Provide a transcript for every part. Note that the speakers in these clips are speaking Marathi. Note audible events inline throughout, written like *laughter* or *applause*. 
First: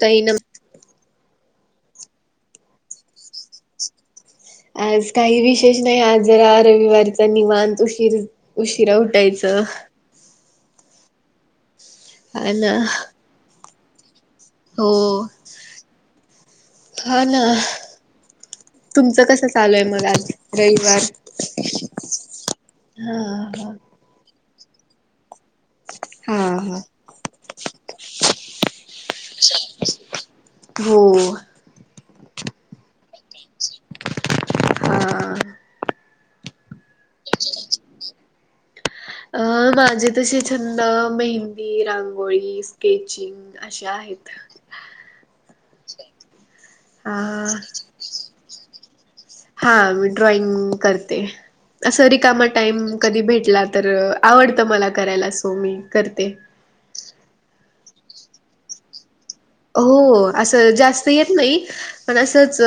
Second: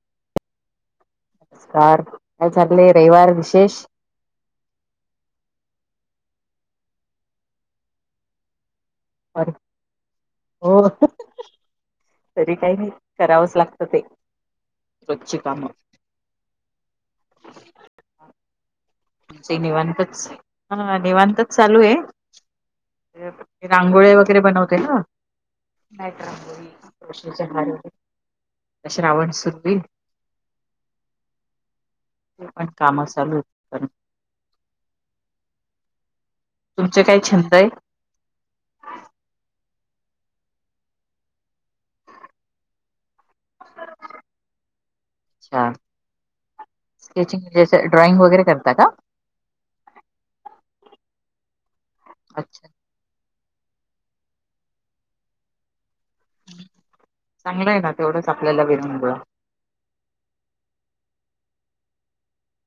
ताही ना. कार काय चाललेय रविवार विशेष आज काही विशेष नाही आजरा रविवारीचा निवांत उशीर उशीिरा पण दायचं हो हा तरी ना काही नाही करावंच लागत ते हो रोजची कामं ख ना तुमचं कसं चालू आहे मग निवांतच आज ह रविवार निवांतच चालू आहे हा हा रांगोळे वगैरे बनवते ना हा हा श श्रावण सुरू होईल हो ते पण काम चालू हां तुमचे काय छंद आहे अ माझे तसे छंद मेहंदी रांगोळी स्केचिंग अशे आहेत अच्छा हा स्केचिंग ड्रॉइंग वगैरे करता का हा मी ड्रॉइंग करते अस रिकामा अच्छा टाइम कधी भेटला तर आवडतं मला करायला सो मी करते चांगलं आहे ना तेवढंच आपल्याला विेर बळा हो असं जास्त येत नाही पण असंच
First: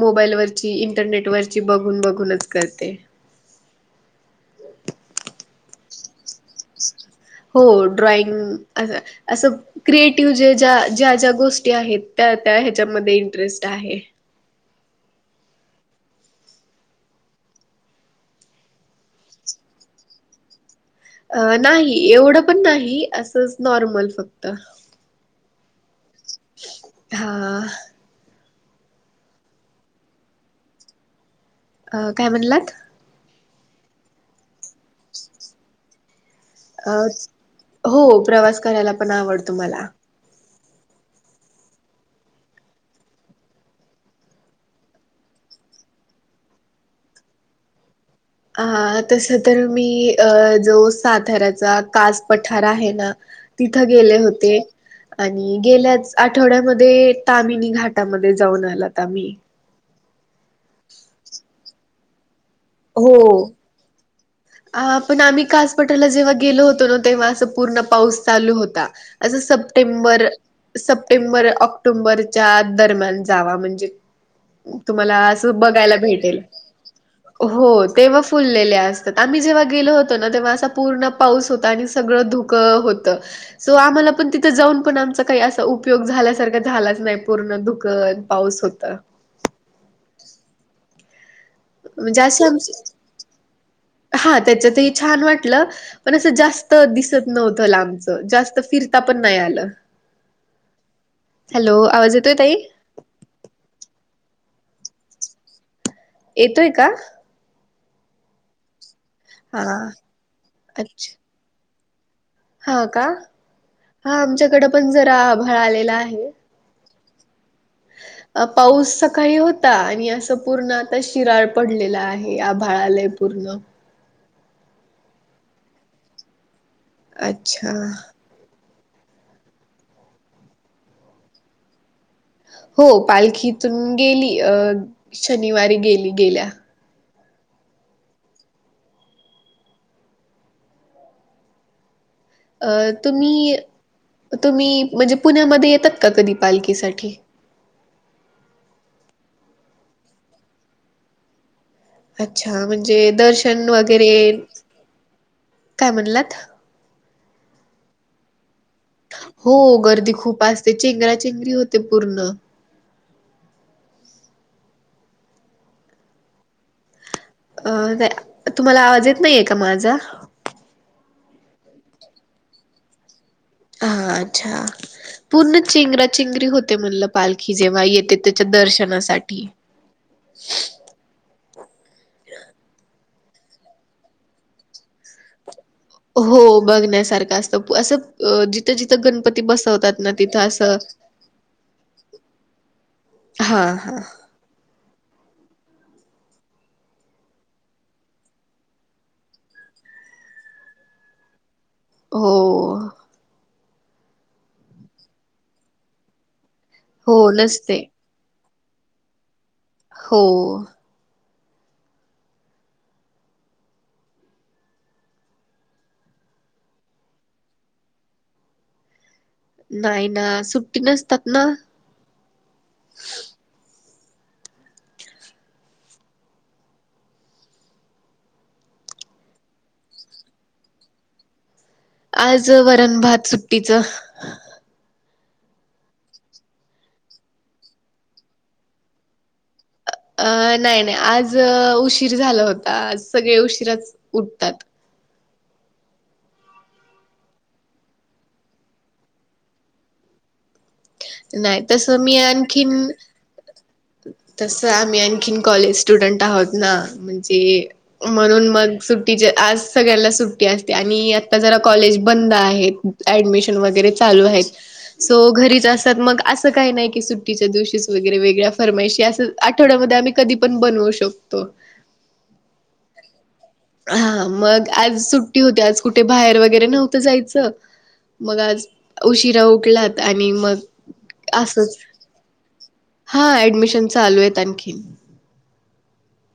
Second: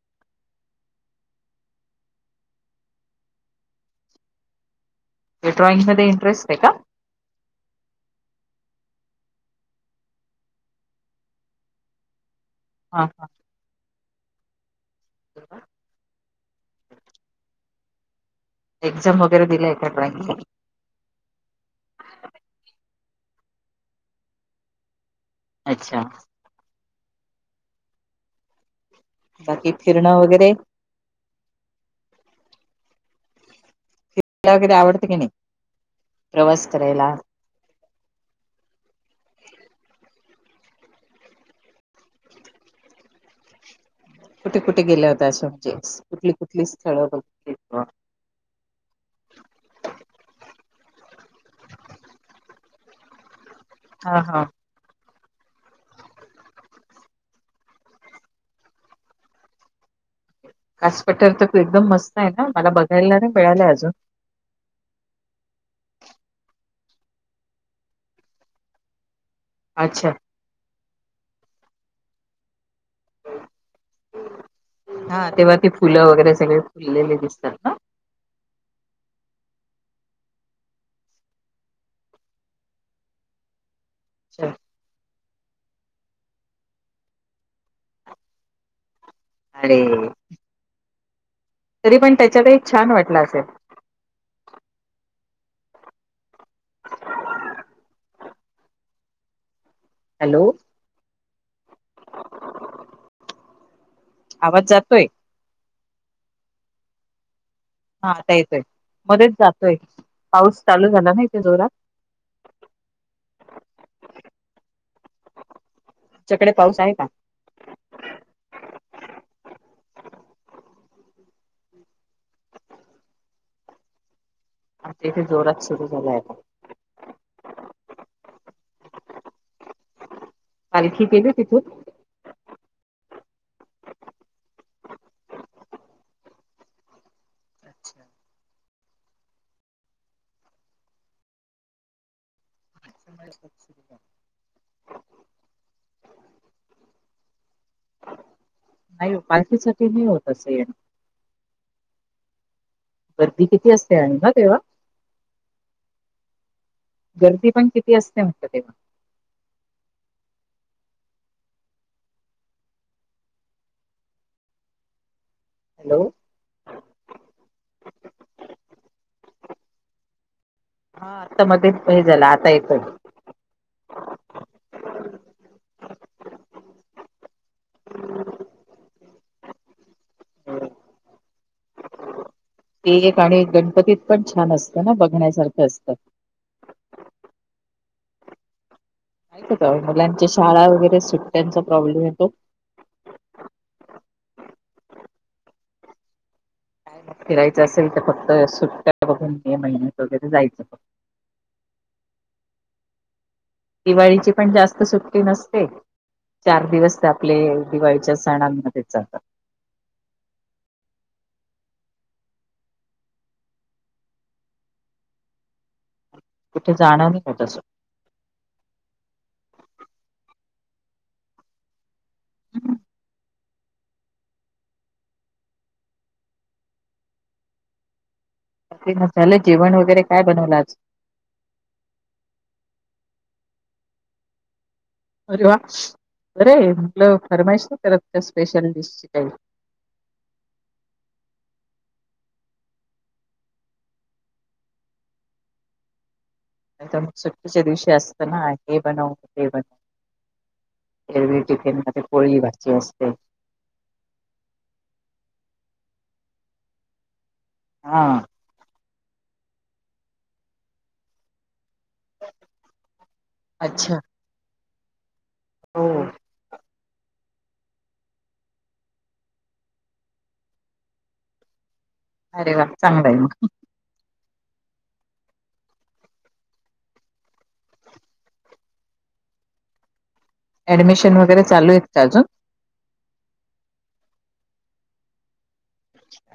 मोबाईलवररची इंटरनेटवररची बघून बघूनच करते ड्रॉइंग ममध्ये इंटरेस्ट आहे का हो ड्रॉइंग असं असं क्रिएटिव्ह ज्या ज्या ज्या ज्या गोष्टी आहेत त्या त्या हा ह्याच्यामध्ये इंटरेस्ट आहे हो एक्झाम वगैरे दिला एकाड्राईंगला अ नाही एवढं पण नाही असंच नॉर्मल फक्त अच्छा हा बाकी फिरणं वगैरे अ काय म्हणलात त वगैर आवडतं की नाही प्रवास अ करायला हो प्रवास करायला पण आवडतो मला कुठे कुठे गेल्या होत असं म्हणजे कुठली कुठली स्थळ ब क अ तस तर मी अ जो साताऱ्याचा कास पठार आहे ना तिथं गेले हा हा होते आणि गेल्याच आठवड्यामध्ये तामिनी घाटामध्ये जाऊन आलात आम्ही कास पटर तर तू एकदम मस्त आहे ना मला बघायला नाही हो. मिळालं अजून अ पण आम्ही कासपटाला जेव्हा गेलो होतो ना तेव्हा असं पूर्ण पाऊस चालू होता असं अच्छा सप्टेंबर सप्टेंबर ऑक्टोंबरच्या दरम्यान जावा म्हणजे तुम्हाला हा तेव्हा असं ती बघायला फुलं वगैरे भेटेल सगळे फुललेले दिसतात हो ना तेव्हा फुललेलेस आम्ही जेव्हा गेलो होतो ना तेव्हा असा पूर्ण पाऊस होता आणि सगळं धुक होत सो आम्हाला पण तिथं अच्छा जाऊनण आमचचा काही असाप उपयोग झाल्यासारखा झालाच नाही पूर्ण ुकन पाऊस होत अरे तरी पण म्हणजें त्याच्यात एक छान वाटलं असेल हा त्याच ते छान वाटलं पण असं जास्त दिसत नव्हतं ला आमचं जास्त फिरता पण नाही आलं हॅलो हॅलो आवाज येतोय ताई आवाज जातोय येतोय का हा आता येतोय मध्येच हा जातोय पाऊस चालू झाला अच्छा. ना इथे जोरात हा का हा आमच्याकडे पण जरा आभाळ आलेला आहे तकडे पाऊस आहे का पाऊस सकाळी होता आणि असं पूर्ण आता शिराळ पडलेला आहे आ भाळालय पूर्णम थे जोरात सुरू झालायता अच्छा. पालखी गेली तिथून? हो पालखीतून गेली. अ शनिवारी गेली गेल्या. अच्छा. अ तुम्ही तुम्ही म्हणजे पुण्यामध्ये येतात का कधी पालखीसाठी? नाही पालखीसाठी नाही होत अस येणं. अच्छा म्हणजे गर्दी दर्शन किती असते वगैरे आणि ना तेव्हा काय म्हणलात? गर्दी पण किती असते म्हत ते हो गर्दी खूप असते. चेंगरा चेंगरी होते पूर्ण. हॅलो. अ नाही. तुम्हाला आवाज येत नाहीये का माझा? हा. आता मध्येच हे झालं आता येतोय. हा. अच्छा. पूर्ण चेंगराचेगरी होते म्हणल, पालखी जेव्हा येते त्याच्या दर्शनासाठी *unintelligible* *inaudible* ते एक आणि गणपतीत पण छान असतं ना? बघण्यासारख असतं. हो बघण्यासारखं असत. अस जित तथ जिथं गणपती ऐकता बसवतात ना मुलांच्या तिथं शाळा असं वगैरे सुट्ट्यांचा प्रॉब्लेम येतो हा हा. फिरायचं असेल तर फक्त सुट्टा बघून मे महिन्यात वगैरे जायचं फक्त. हो. दिवाळीची पण जास्त सुट्टी नसते. चार दिवस हो आपले नसते दिवाळीच्या सणांमध्ये जातात. हो. *unintelligible* नाही ना. सुट्टी नसतात ना? *unintelligible* *unintelligible* ते मसालं जेवण वगैरे काय बनवल आज? आज वरण, भात सुट्टीचं. अरे वा! बर ये, *unintelligible* फरमाईश नाई करत. स्पेशल डिश का अ नाही नाही. आज उशीर झाल होता. आज सगळे उशीराच उठतात. सुट्टीच्या दिवशी असत ना, हे बनव ते बनव. एरवी नाही टिफीन मधे तसं मी पोळी, भजी आणखीन असते. तसं आम्ही आणखीन कॉलेज स्टुडंट आहोत ना. म्हणजे हां. म्हणून मग सुट्टीच्या आज सगळ्यांना सुट्टी असते. आणि आत्ता जरा कॉलेज बंद आहे. ऍडमिशन वगैरे अच्छा. चालू आहेत. सो घरीच हो. असतात. मग असं काही नाही की सुट्टीच्या दिवशीच वगैरे वेगळ्या फर्मयशी, असं आठवड्यामध्ये आम्ही कधी पण बनवू शकतो. अरे वा! चांगलं आहे मग. हा मग आज सुट्टी होती. आज कुठे बाहेर वगैरे नव्हतं जायचं. मग आज उशिरा उटलात आणि मग ऍडमिशन वगैरे चालू असंच आहेत का अजून? हा ऍडमिशन चा चालू आहेत आणखी अ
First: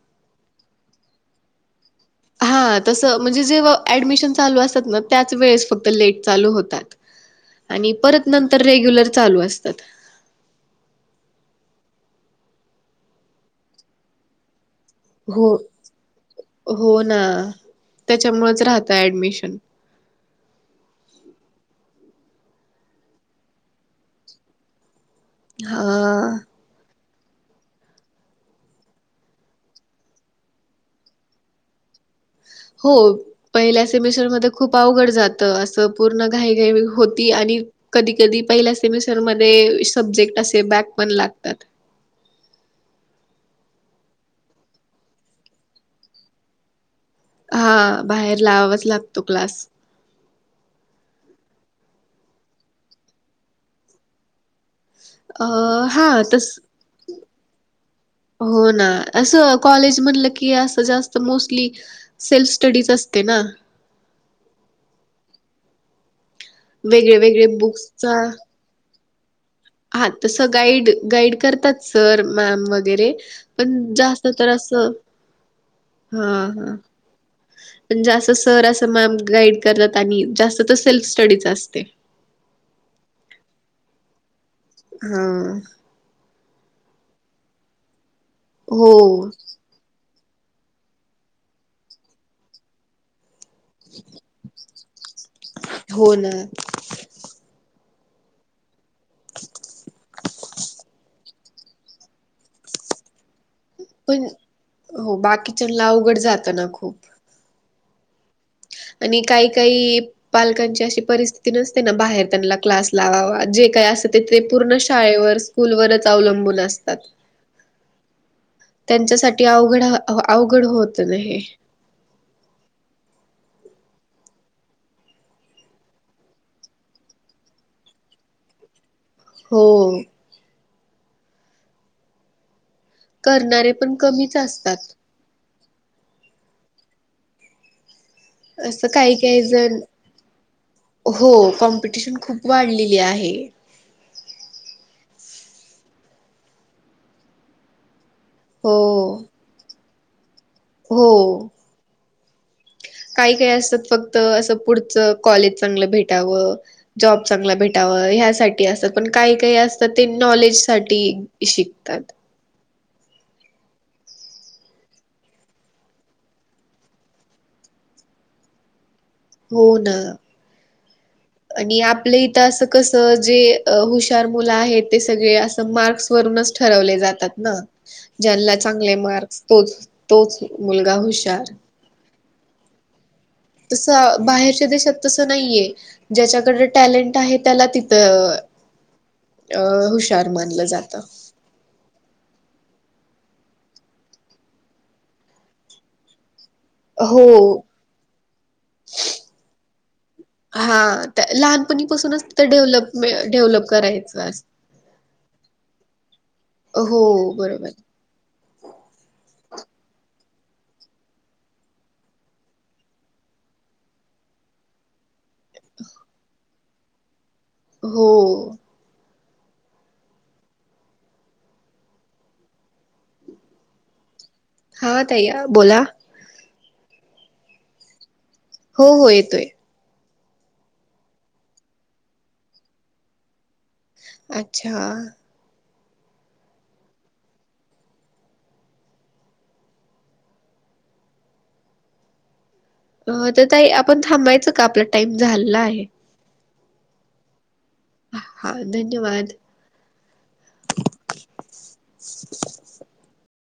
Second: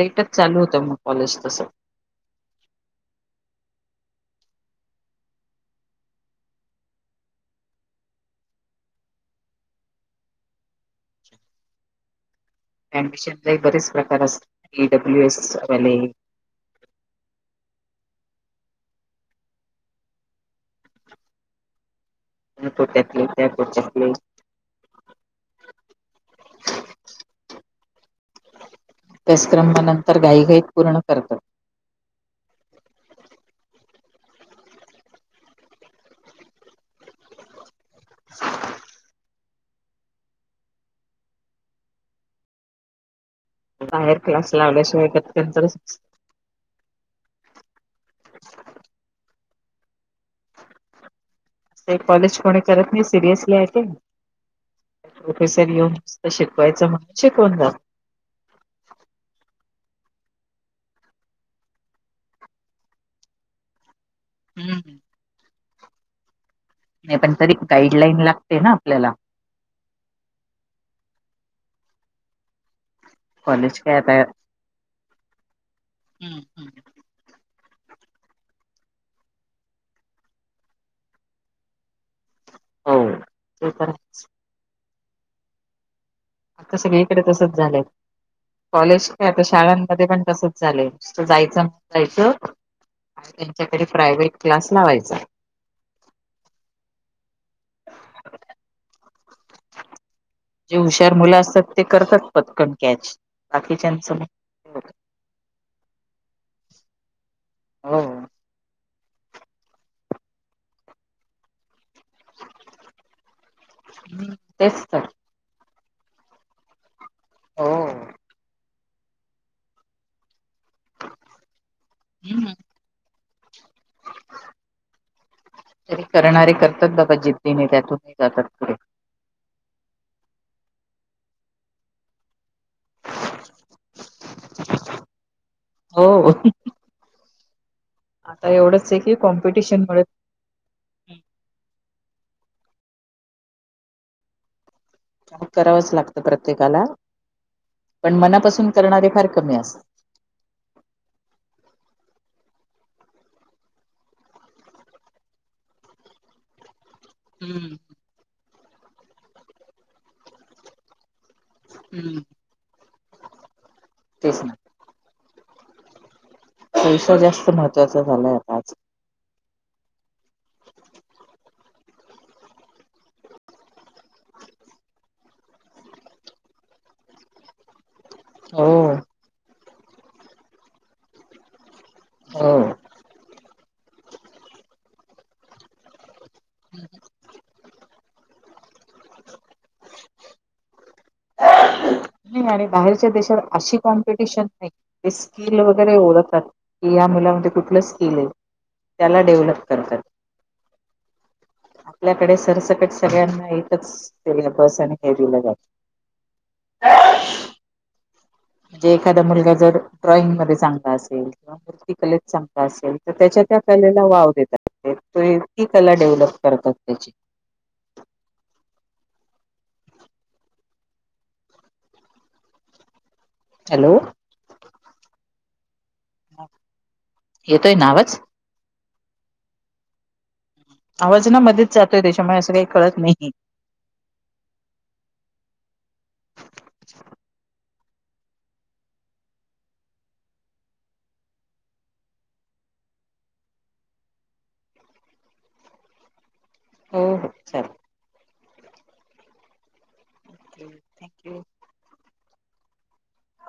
लेटच चालू होतं मग कॉलेज तसं हा तसं म्हणजे जे ऍडमिशन चालू असतात ना त्याच वेळेस फक्त लेट चालू होतात आणि परत नंतर रेग्युलर चालू असतात अम्बिशन ला एक बरेच प्रकार असतात डब्ल्यू हो, एसवाले हो ना त्याच्यामुळेच राहत ऍडमिशन त्याू त्याली त्याकली हा त्यासक्रभ नंतर गाई गाईत पूर्ण करतात हो पहिल्या सेमिस्टरमध्येध्ये खूप अवघड जातं असं पूर्ण घाईघाई होती आणि कधी कधी पहिल्या सेमिस्टरमध्येध्ये सब्जेक्ट असे बॅक पण लागतात हायर क्लासला आवड्याश वत त्यां हा बाहेर लावावाच लागतो क्लास कॉलेज कोणी करत नाही सिरियसली आहे ते अ, प्रोफेसर येऊन हां, मत तस शिकवायचं मण शिकून जात हो ना असं कॉलेज म्हणलं की असं जास्त मोस्टली सेल्फ स्टडीज असते ना हम्म ह वेगळे नाही पण वेगळे तरी बुक्सचा गाईडलाईन लागते ना आपल्याला हा तसं गाईड गाईड करतात सर मॅम वगैरे पण कॉलेज काय आता जास्त तर असं हा हम्म हम्म. हा पण जास्त सर असं मॅम गाईड करतात आणि जास्त तर सेल्फ स्टडीच असते हो ते तर हम आता सगळीकडे तसच झालंय हो कॉलेज क आता शाळांमध्ये पण तसच चालेल जायच जायचं आणि त्यांच्याकडे प्रायव्हेट क्लास लावायचा हो ना *unintelligible* जे हुशार मुलं असतात ते करतात पटकन कॅच राखकी पण हो बाकीच्यां ला अवघड जात ना खूप हा आणि काही काही पालकांची अशी परिस्थिती नसते ना बाहेर त्यांना क्लास लावावा जे काही असत हम्म. ते पूर्ण तेच तर. शाळेवर स्कूल वच अवलंबून असतात ह त्यांच्यासाठी अवघड अवघड होत नाही हम्म तरी करणारे करतात बघ जिद्दीने त्यातूनही जातात पुढे हो करणारे पण कमीच असतात हो आता असं एवढंच आहे की काही काय जण कॉम्पिटिशन मुळे हो कॉम्पिटिशन खूप वाढलेली आहे करावंच लागतं प्रत्येकाला पण मनापासून हो करणारे फार कमी असत हो काही काही असतात फक्त असं पुढचं कॉलेज चांगलं भेटावं जॉब चांगला हम्म भेटावं ह्यासाठी असतात पण काही काही असतात ते नॉलेजसाठीठी हम्म तेच ना पैसा जास्त महत्त्वाचा झालाय आता आज हो ना. आणि आपलं इथं असं कसं जे हुशार मुलं आहेत ते सगळे असं मार्क्सवरूनच ठरवले जातात ना. ज्यांला हो चांगले मार्क्स तोच तोच मुलगा हुशार. हो. तसं बाहेरच्या देशात तसं नाहीय. ज्याच्याकड टॅलेंट आहे त्याला तिथं. अ हुशार मानलं जातं. नाही आणि बाहेरच्या देशात अशी कॉम्पिटिशन नाही ते स्किल वगैरे ओळतात. कि या हो मुलामध्ये कुठलं स्किल आहे त्याला डेव्हलप करतात. हा त्या लहानपणीपासूनचथ डेव्हलपे डेव्हलप करायच. पस हेला जा हो बरोबर. म्हणजे एखादा मुलगा जर ड्रॉइंग ममध्येध्ये चांगला असेल किं. मूर्त कले चांग असेल तर त्याच्या त्या कलेला वाव देतात. त ती कला डेव्हलप करतात त्याची. हो. हॅलो! हा तया बोला. येतोय नावच. हो हो येतोय. आवाज ना मध्येच जातोय त्याच्यामुळे असं काही कळत नाही. अच्छा! तर तही आपण थांबायचं का आपला टाइम झाला आहे. हो हो चाल. हा धन्यवाद. थँक्यू. *inaudible*